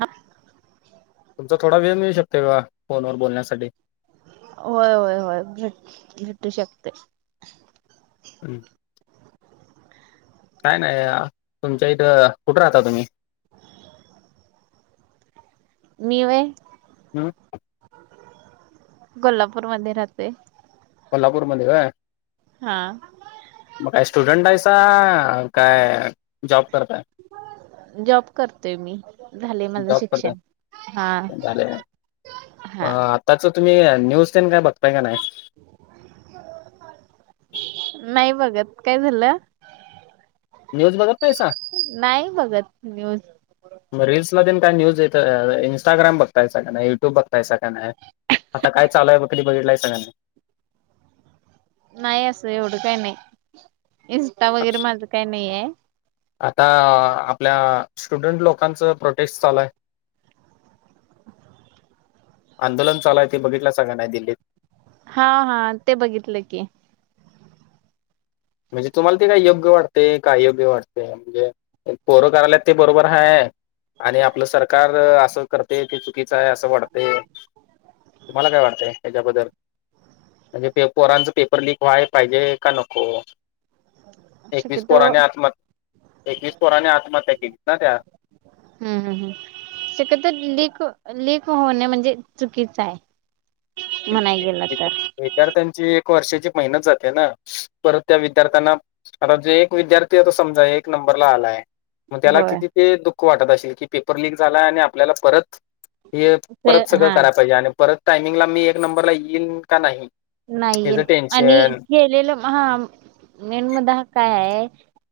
हा. तुमचा थोडा वेळ मिळू शकतोय का? फोन वर बोलण्यासाठी. होय, होय, होय. भेट-भेटू शकतय. [inaudible] काय नाय. अं, तुमच्या इथं. कुठ राहता तुम्ही? मी व्हय? हम्म. कोल्हापूरमध्ये राहते. कोल्हापूरमध्ये होय? हा. मग काय स्टुडंट हाईसा? का, जॉब करताय? जॉब करते मी. झालय माझं जॉब करताय शिक्षण. हा. हा. त्याच तुम्ही, न्यूज तेन काय? बघताय का नाही? नाही बघत. काय झालं? न्यूज बघत नाहीसा नाही बघत न्यूज मग रिल्स म काय न्यूज येत इंस्टाग्राम बघतायसा का नाही युट्यूब बघतायसा का नाही आता काय चालूय कधी बघितलायसा का नाही नाही असं एवढं काही नाही इस्टा वगैरे माझं काही नाहीये आता आपल्या स्टुडंट लोकांचं प्रोटेस्ट चालू आहे आंदोलन चालूय ते बघितलासा का नाही दिल्लीत ह, हा ते बघितलं की म्हणजे तुम्हाला ते काय योग्य वाटतय का आयोग्य वाटतय म्हणजे पोरं करायला ते बरोबर हाय आणि आपलं सरकार असं करतय ते चुकीचं आहे असं वाटतंय तुम्हाला काय वाटतय ह्याच्याबद्दल म्हणजे पे पोरांचं पेपर लीक व्हायला पाहिजे का नको एकवीस शक्यतो पोराने आत्मह एकवीस पोराने आत्महत्या केली ना त्यात हम, हम, हम शक्य तर लीक, लीक होणे म्हणजे चुकीचं आहे तेच म्हणाय की गेल तर विद्या- विद्यार्थ्यांची एक वर्षाची मेहनत जाते ना परत त्या विद्यार्थ्यांना आता जो एक विद्यार्थी आता समजा एक नंबरला आलाय मग त्याला होय किती ते दुःख वाटत असेल की पेपर लीक झालाय आणि आपल्याला परत हे ते परत सगळं हा करायला पाहिजे आणि परत टायमिंगला मी एक नंबरला येईन का नाही नाहीये हेच आणि टेन्शन केलेलं म हा मेन मुद्दा हा काय आहे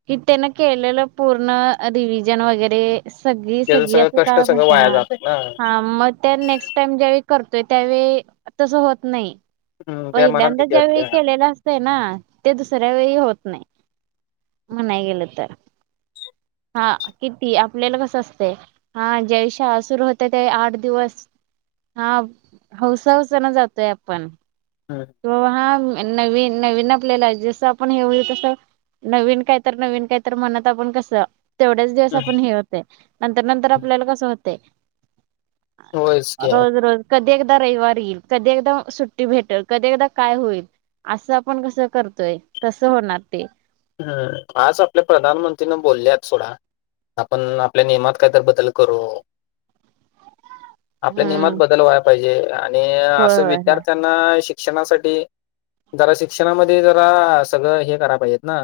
कि त्यान केलेलं पूर्ण रिव्हजन वगैरे सगळी, त्याच सगळी सगळं असं कष्ट काय सगळं म्हणत वाया हा, जात ना हा मग त्या नेक्स्ट टाइम ज्यावेळी करतोय त्यावेळी तसं होत नाही हम्म, त्या मनात पहिल्यांदा भीती ज्यावेळी असते केलेला अस ना ते दुसऱ्या वेळी होत नाही म्हणाय गेलं तर हा किती आपल्याला कसं असतंय हा ज्याश सुरू होते त्यावेळी आठ दिवस हा हौसा हौसान जातोय आपण हा हो हा नवीन, नवीन आपलेला जसं आपण हे हो तसं नवीन काय तर, नवीन काय तर म्हनत आपण कसं तेवढ्याच दिवस आपण हे होतय नंतर, नंतर हम्म. आपल्याला कसं होतय होयच की रोज, रोज कधी एकदा रविवार येईल कधी एकदा सुट्टी भेटल कधी एकदा काय होईल असं आपण कसं करतोय तसं होणार ते ह आज आपल्या प्रधानमंत्रीन बोलल्यात सोडा आपण आपल्या नियमात कायतर बदल करू आपल्या नियमात हम्म बदल व्हायला पाहिजे आणि होय असं होय होय विद्यार्थ्यां ना शिक्षणासाठी जरा शिक्षणामध्ये जरा सगळं हे कराय पाहिजेत ना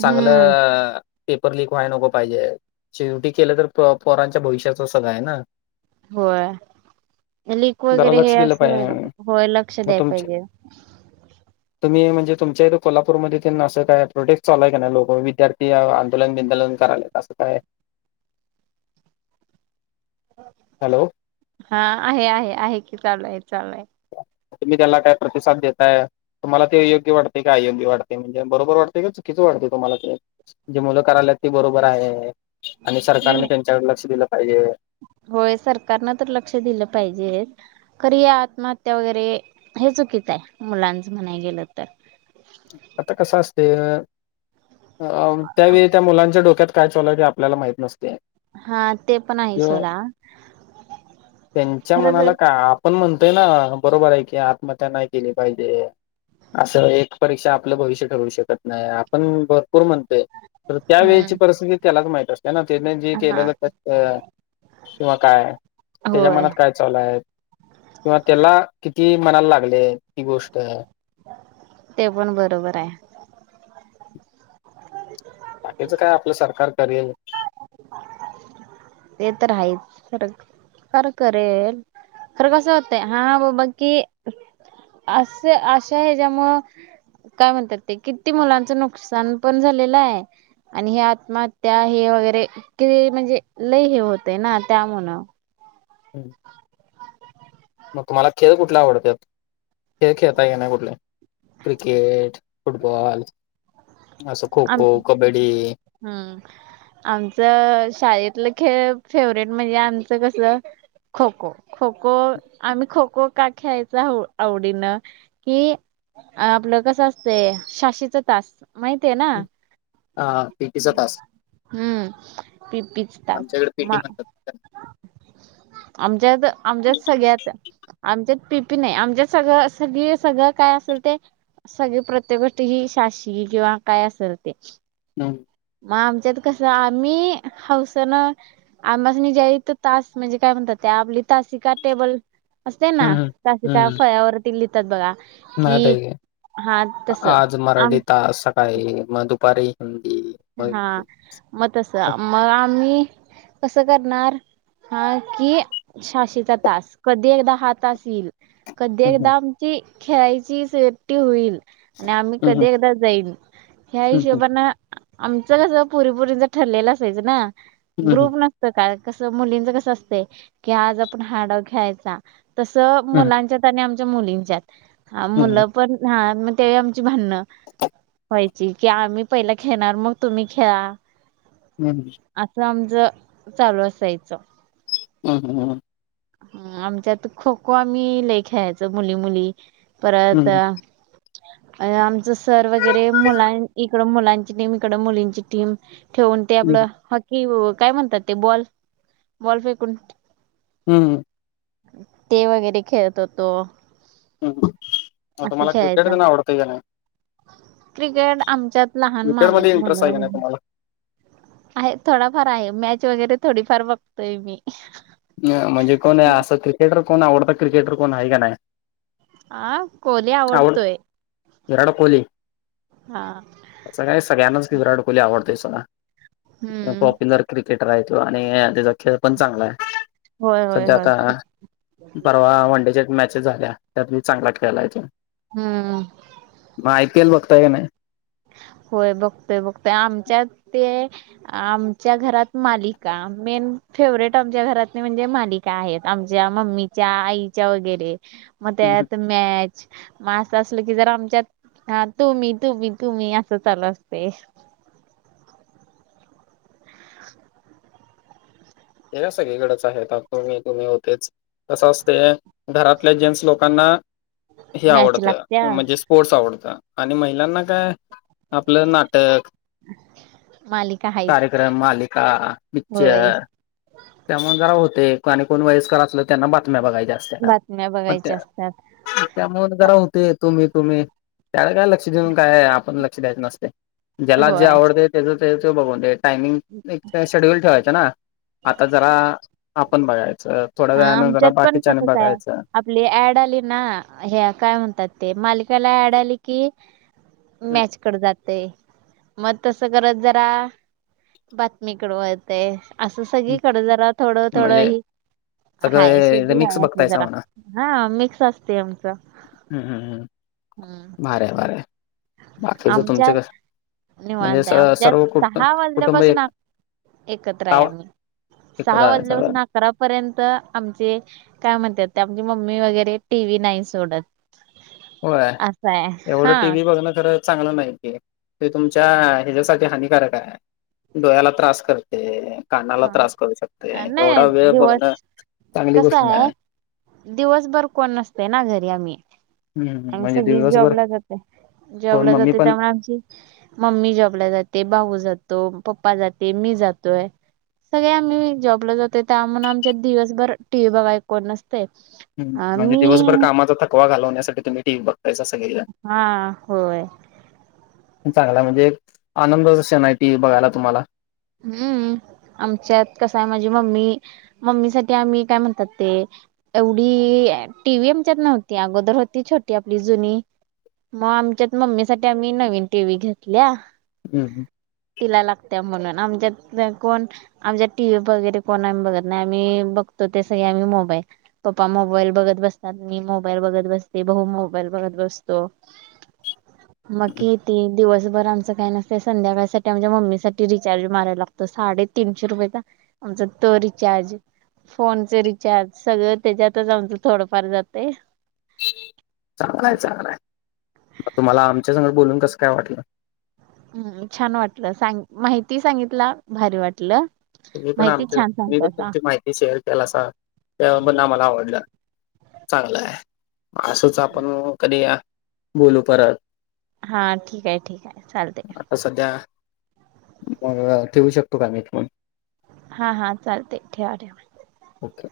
हम्म चांगलं पेपर लीक व्हाय नको पाहिजे शेवटी केलं तर पो पोरांच्या भविष्याच सगळं आहे ना होय अ लिक जरा वगैरे हे लक्ष दिलं असं व्हायला पाहिजे नको होय लक्ष मग द्यायला तुमचे पाहिजे तुम्ही म्हणजे तुमच्या इथं कोल्हापूरमध्ये तेन असं काय प्रोटेक्ट चालू आहे की नाय लोक विद्यार्थी आंदोलन, बिंदोलन करायलेत असं काय हॅलो. हा आहे आहे, आहे की चालू आहे चालूय. तुम्ही त्याला काय प्रतिसाद देताय? तुम्हाला ते योग्य वाटते की अयोग्य वाटते. म्हणजे बरोबर वाटते की चुकीचं वाटते तुम्हाला ते. जे मुलं करायलेत ते बरोबर आहे. आणि नाही नाही सरकारने त्यांच्याकडे लक्ष दिलं पाहिजे. होय, सरकारनं तर लक्ष दिलं पाहिजेच. खरी या आत्महत्या वगैरे हे चुकीचं आहे. मुलांचं म्हणाय गेलं तर. आता कसं असते अ त्यावेळी त्या मुलांच्या डोक्यात काय चालू आहे ते आप आपल्याला माहित नसते. हा ते पण आहे त्य सोडा त्यांच्या मनाला खरंच का आप पण म्हणतोय ना, बरोबर आहे की, आत्महत्या नाय केली पाहिजे असं एक परीक्षा आपलं भविष्य ठरवू शकत नाही, आपण भरपूर म्हणतोय, तर त्या वेळेची हम्म परिस्थिती त्यालाच माहित असते ना. त्याने जे हा केलेलं किंवा काय? त्याच्या होय मनात काय? चला ए ब- किंवा त्याला किती मनाला लागले ती गोष्ट. ते पण बरोबर आहे. बाकीचं काय आपलं सरकार करेल. ते तर आहेच फरक. खरं करेल, खरं कसं होतं हा बा कि असे अशा हे ज्यामुळं काय म्हणतात ते किती मुलांचं नुकसान पण झालेलं आहे? आणि हे आत्महत्या हे वगैरे कि ती म्हणजे लय हे होतय ना त्यामुळं - मग तुम्हाला खेळ कुठला आवडत्यात? खेळ खेळता येण्या कुठलं आहे? Cricket -football. असं खो- आम खो, कबड्डी. हम्म.. आमचं शाळेतलं खेळ फेवरेट म्हणजे आमचं कस खो-खो. खो-खो आम्ही खो-खो का खेळायचं आवडीनं कि आपलं कसं असतंय शा. शी तास माहितीय ना. अ पी. टी. चा तास. हम्म.. पी पिच ताच आमच्याकडे पीटी मा म्हणतात. - आमच्यात आमच्यात सगळ्यात- आमच्यात पी. पी. नाय आमच्यात सगळं सगळी सगळं काय असेल ते सगळे प्रत्येक गोष्टी ही शा. शी. किंवा काय असेल ते. हं.. म आमच्यात कसं मी हौसन- आम्हास्नी ज्या हित तास म्हणजे काय म्हणतात ते आपली तासिका - टेबल. असतेना हम्म तासिका फळ्यावरती लिहितात बघा म कि ताई हा तसं आज आम मराठी तास सकाळी, मग दुपारी हिंदी. मग हा इंग्लिश. म तस मग आम्ही कसं करणार? हा की शा. शी. चा तास कधी एकदा हा तास येईल. कधी हम्म एकदा आमची खेळायची ट्टी होईल आणि आम्ही कधी हम्म एकदा जाईन ह्या हम्म हिशोबाना आमचं कसं पोरीपोरीचं ठरलेलं असायचं ना हम्म हम्म ग्रुप न आज-काल मुलींच कसं असतंय, की आज आपण हा डाव खेळायचा. तसं हम्म मुलांच्यात आणि आमच्या मुलींच्या हा हम्म मुलं पण हा ते आमची भांडण व्हायची की, आम्ही पहिलं खेळणार मग तुम्ही खेळा. हूं.. हूं.. असं आमचं चालू असायचं. हम हं ह आमच्यात खो खो आम्ही ले खेळायचं मुली- मुली परत, हम्म अ आमचं सर वगैरे मुलां इकड मुलांची टीम, इकडं मुलींची टीम. ठेवून ते आपलं हॉकी काय म्हणतात ते बॉल -बॉल फेकून? हूं.. ते वगैरे खेळत होतो. हम्म. मग असं तुम्हाला क्रिकेट खेळायचं, तेन आवडतंय का नाही? क्रिकेट आमच्यात लहान क्रिकेटमध्ये मामाची इंटरेस्ट आहे का मुलं नाही तुम्हाला? आहे थोडाफार आहे, मॅच वगैरे थोडीफार बघतोय मी. ज्ञ म्हणजे कोण आहे असं ते? क्रिकेटर कोण आवडता क्रिकेटर कोण आहे का नाही? हा कोली आवडतोय. विराड कोली. हा त्याचं काय सगळ्यांनाच विराट कोहली आवडतोय सोडा, [unintelligible] हम्म पॉप्युलर क्रिकेटर आहे त्यो आणि त्याचा खेळ पण चांगला आहे. होय होय सध्या होय आता खूप परवा वनडेच्या मॅचेस झाल्या त्यात बी चांगला खेळलाय तो. ह.... मग आय पी एल बघताय काय नाही? होय बघतोय-बघतोय आमच्यात ते आमच्या घरात मालिका मेन फेवरेट आमच्या घरातनी म्हणजे मालि का आहेत आमच्या मम्मीच्या, आईच्या वगैरे मग त्यात मॅच मग असं असलं की जर आमच्यात तू-मी, तू-मी तु-मी असं चालू असतंय. ते काय सगळीकडचं आहे आता तु-मी, तू -मी होतेच. कसं असतयं घरातल्या जेन्ट्स लोकांना हे मॅच लागत्या आवडतं म्हणजे स्पोर्ट्स आवडतं आणि महिलांना काय आपलं नाटक, मालिका हायच कार्यक्रम, मालिका, पिच्चर होय त्यामुळे जरा होतंय आणि कोण वयस्कर असलं त्यांना बातम्या बघायच्या असत्यात बातम्या मग त्या बघायच्या असतात त्यामुळं जरा होतंय तु-मी, तु-मी त्याला काय लक्ष देऊन काय आपण लक्ष द्यायच नसतयं ज्याला जे होय आवडतंय त्याज त्यो बघून दे. टायमिंग एकतर शेड्यूल ठेवायचं ना, आता जरा आपण बघायचं, थोड्या वेळानं जरा आमच्यात पण बाकीच्यांनी तसच आहे बघायचं. आपली ऍड आली ना ह्या काय म्हणतात ते मालिकेला ऍड आली की, मॅचकडं जातयं. म तसं करत जरा बातमीकडं वळतंय. असं सगळीकडं जरा थोडं -थोडं म्हणजे ही हाय सगळं शेती मिक्स हाय अस बघतायचा जरा, म्हणा हा मिक्स असतंय आमचं. हं. हं.. हं. हम्म मारे- वारे बाकीचं आमच्यात तुमचं कसं म्हणजे निवांत आहे आमच्यात सर्व कुट सहा कुटुंब वाजल्यापासून एक, आ- एकत्र आहे आम्ही एकच सहा आहे सगळं वाजल्यापासून आ आकरापर्यंत आमचे काय म्हणतात ते आमची मम्मी वगैरे टी व्ही नाही सोडत. होय, असं आहे एवढं हा टी व्ही बघण- खर चांगलं नाही ते. ते तुमच्या ह्याच्यासाठी हानिकारक आहे. डोळ्याला त्रास करते. कानाला हा त्रास करू शकते, एवढा नाही वेळ बघणं दिवस चांगली कस गोष्ट आहे नाही. दिवसभर कोण नसतय ना घरी आम्ही. हम्म आम्ही म्हणजे सगळीच दिवसभर जॉबला जातात, फोन जॉबला मम्मी जाते पण त्यामुळे आमची- मम्मी जॉबला जाते, भाऊ जातो, पप्पा जाते, मी जातोय. सगळे आम्ही जॉबला जातो त्यामुळेून आमच्यात दिवसभर टी व्ही बघाय कोण नसते. तेच. हम् म्हणजे दिवसभर कामाचा थकवा घालवण्यासाठी तुम्ही टीव्ही बघताय का सगळेजण? हा होय चांगला आहे म्हणजे एक आनंद क्षण टी व्ही बघायला तुम्हाला. हम्म आमच्यात कसे आहे माझी मम्मी, मम्मीसाठी आम्ही काय म्हणतात ते- एवढी टी व्ही आमच्यात नव्हती, अगोदर होती छोटी आपली जुनी. मग आमच्यात मम्मीसाठी आम्ही नवीन टी व्ही घेतल्या. हम् तिला लागत्या म्हणून, आमच्यातल कोण- आमच्यात टीव्ही वगैरे कोण आम्ही बघत नाही आम्ही बघतो ते सगळे आम्ही मोबाईल. पप्पा मोबाईल बघत बसतात, मी मोबाईल बघत बसते, भाऊ मोबाईल बघत बसतो. बाकी ती दिवसभर आमचं काही नसते संध्याकाळसाठी आमच्या मम्मीसाठी रि- चार्ज मारायला लागतो, साडे तीनशे रुपयेचा. आमचा तर रिचार्ज फोनचे रिचार्ज, सगळं त्यांच्यातच आमचं थोडंफार जातय. चांगला आहे, चांगला आहे. मग तुम्हाला आमच्या संग बोलून कसं काय वाटलं? हम् छान वाटले सांग माहिती सांगितल मभारी वाटलं. तुम्ही पण माहिती आमची, छान मी पण सांगतासा तुमची माहिती शेअर- त्याला असा, त्यामुळे पण आम्हाला आवडलं, चांगलं आहे. असंच आपण कधी बोलू परत. हा ठीक आहे, ठीक आहे. चालतय. सध्या, मग ठेवू शकतो का मी फोन? हा हा चालतय, ठेवा ठेवा. ओके.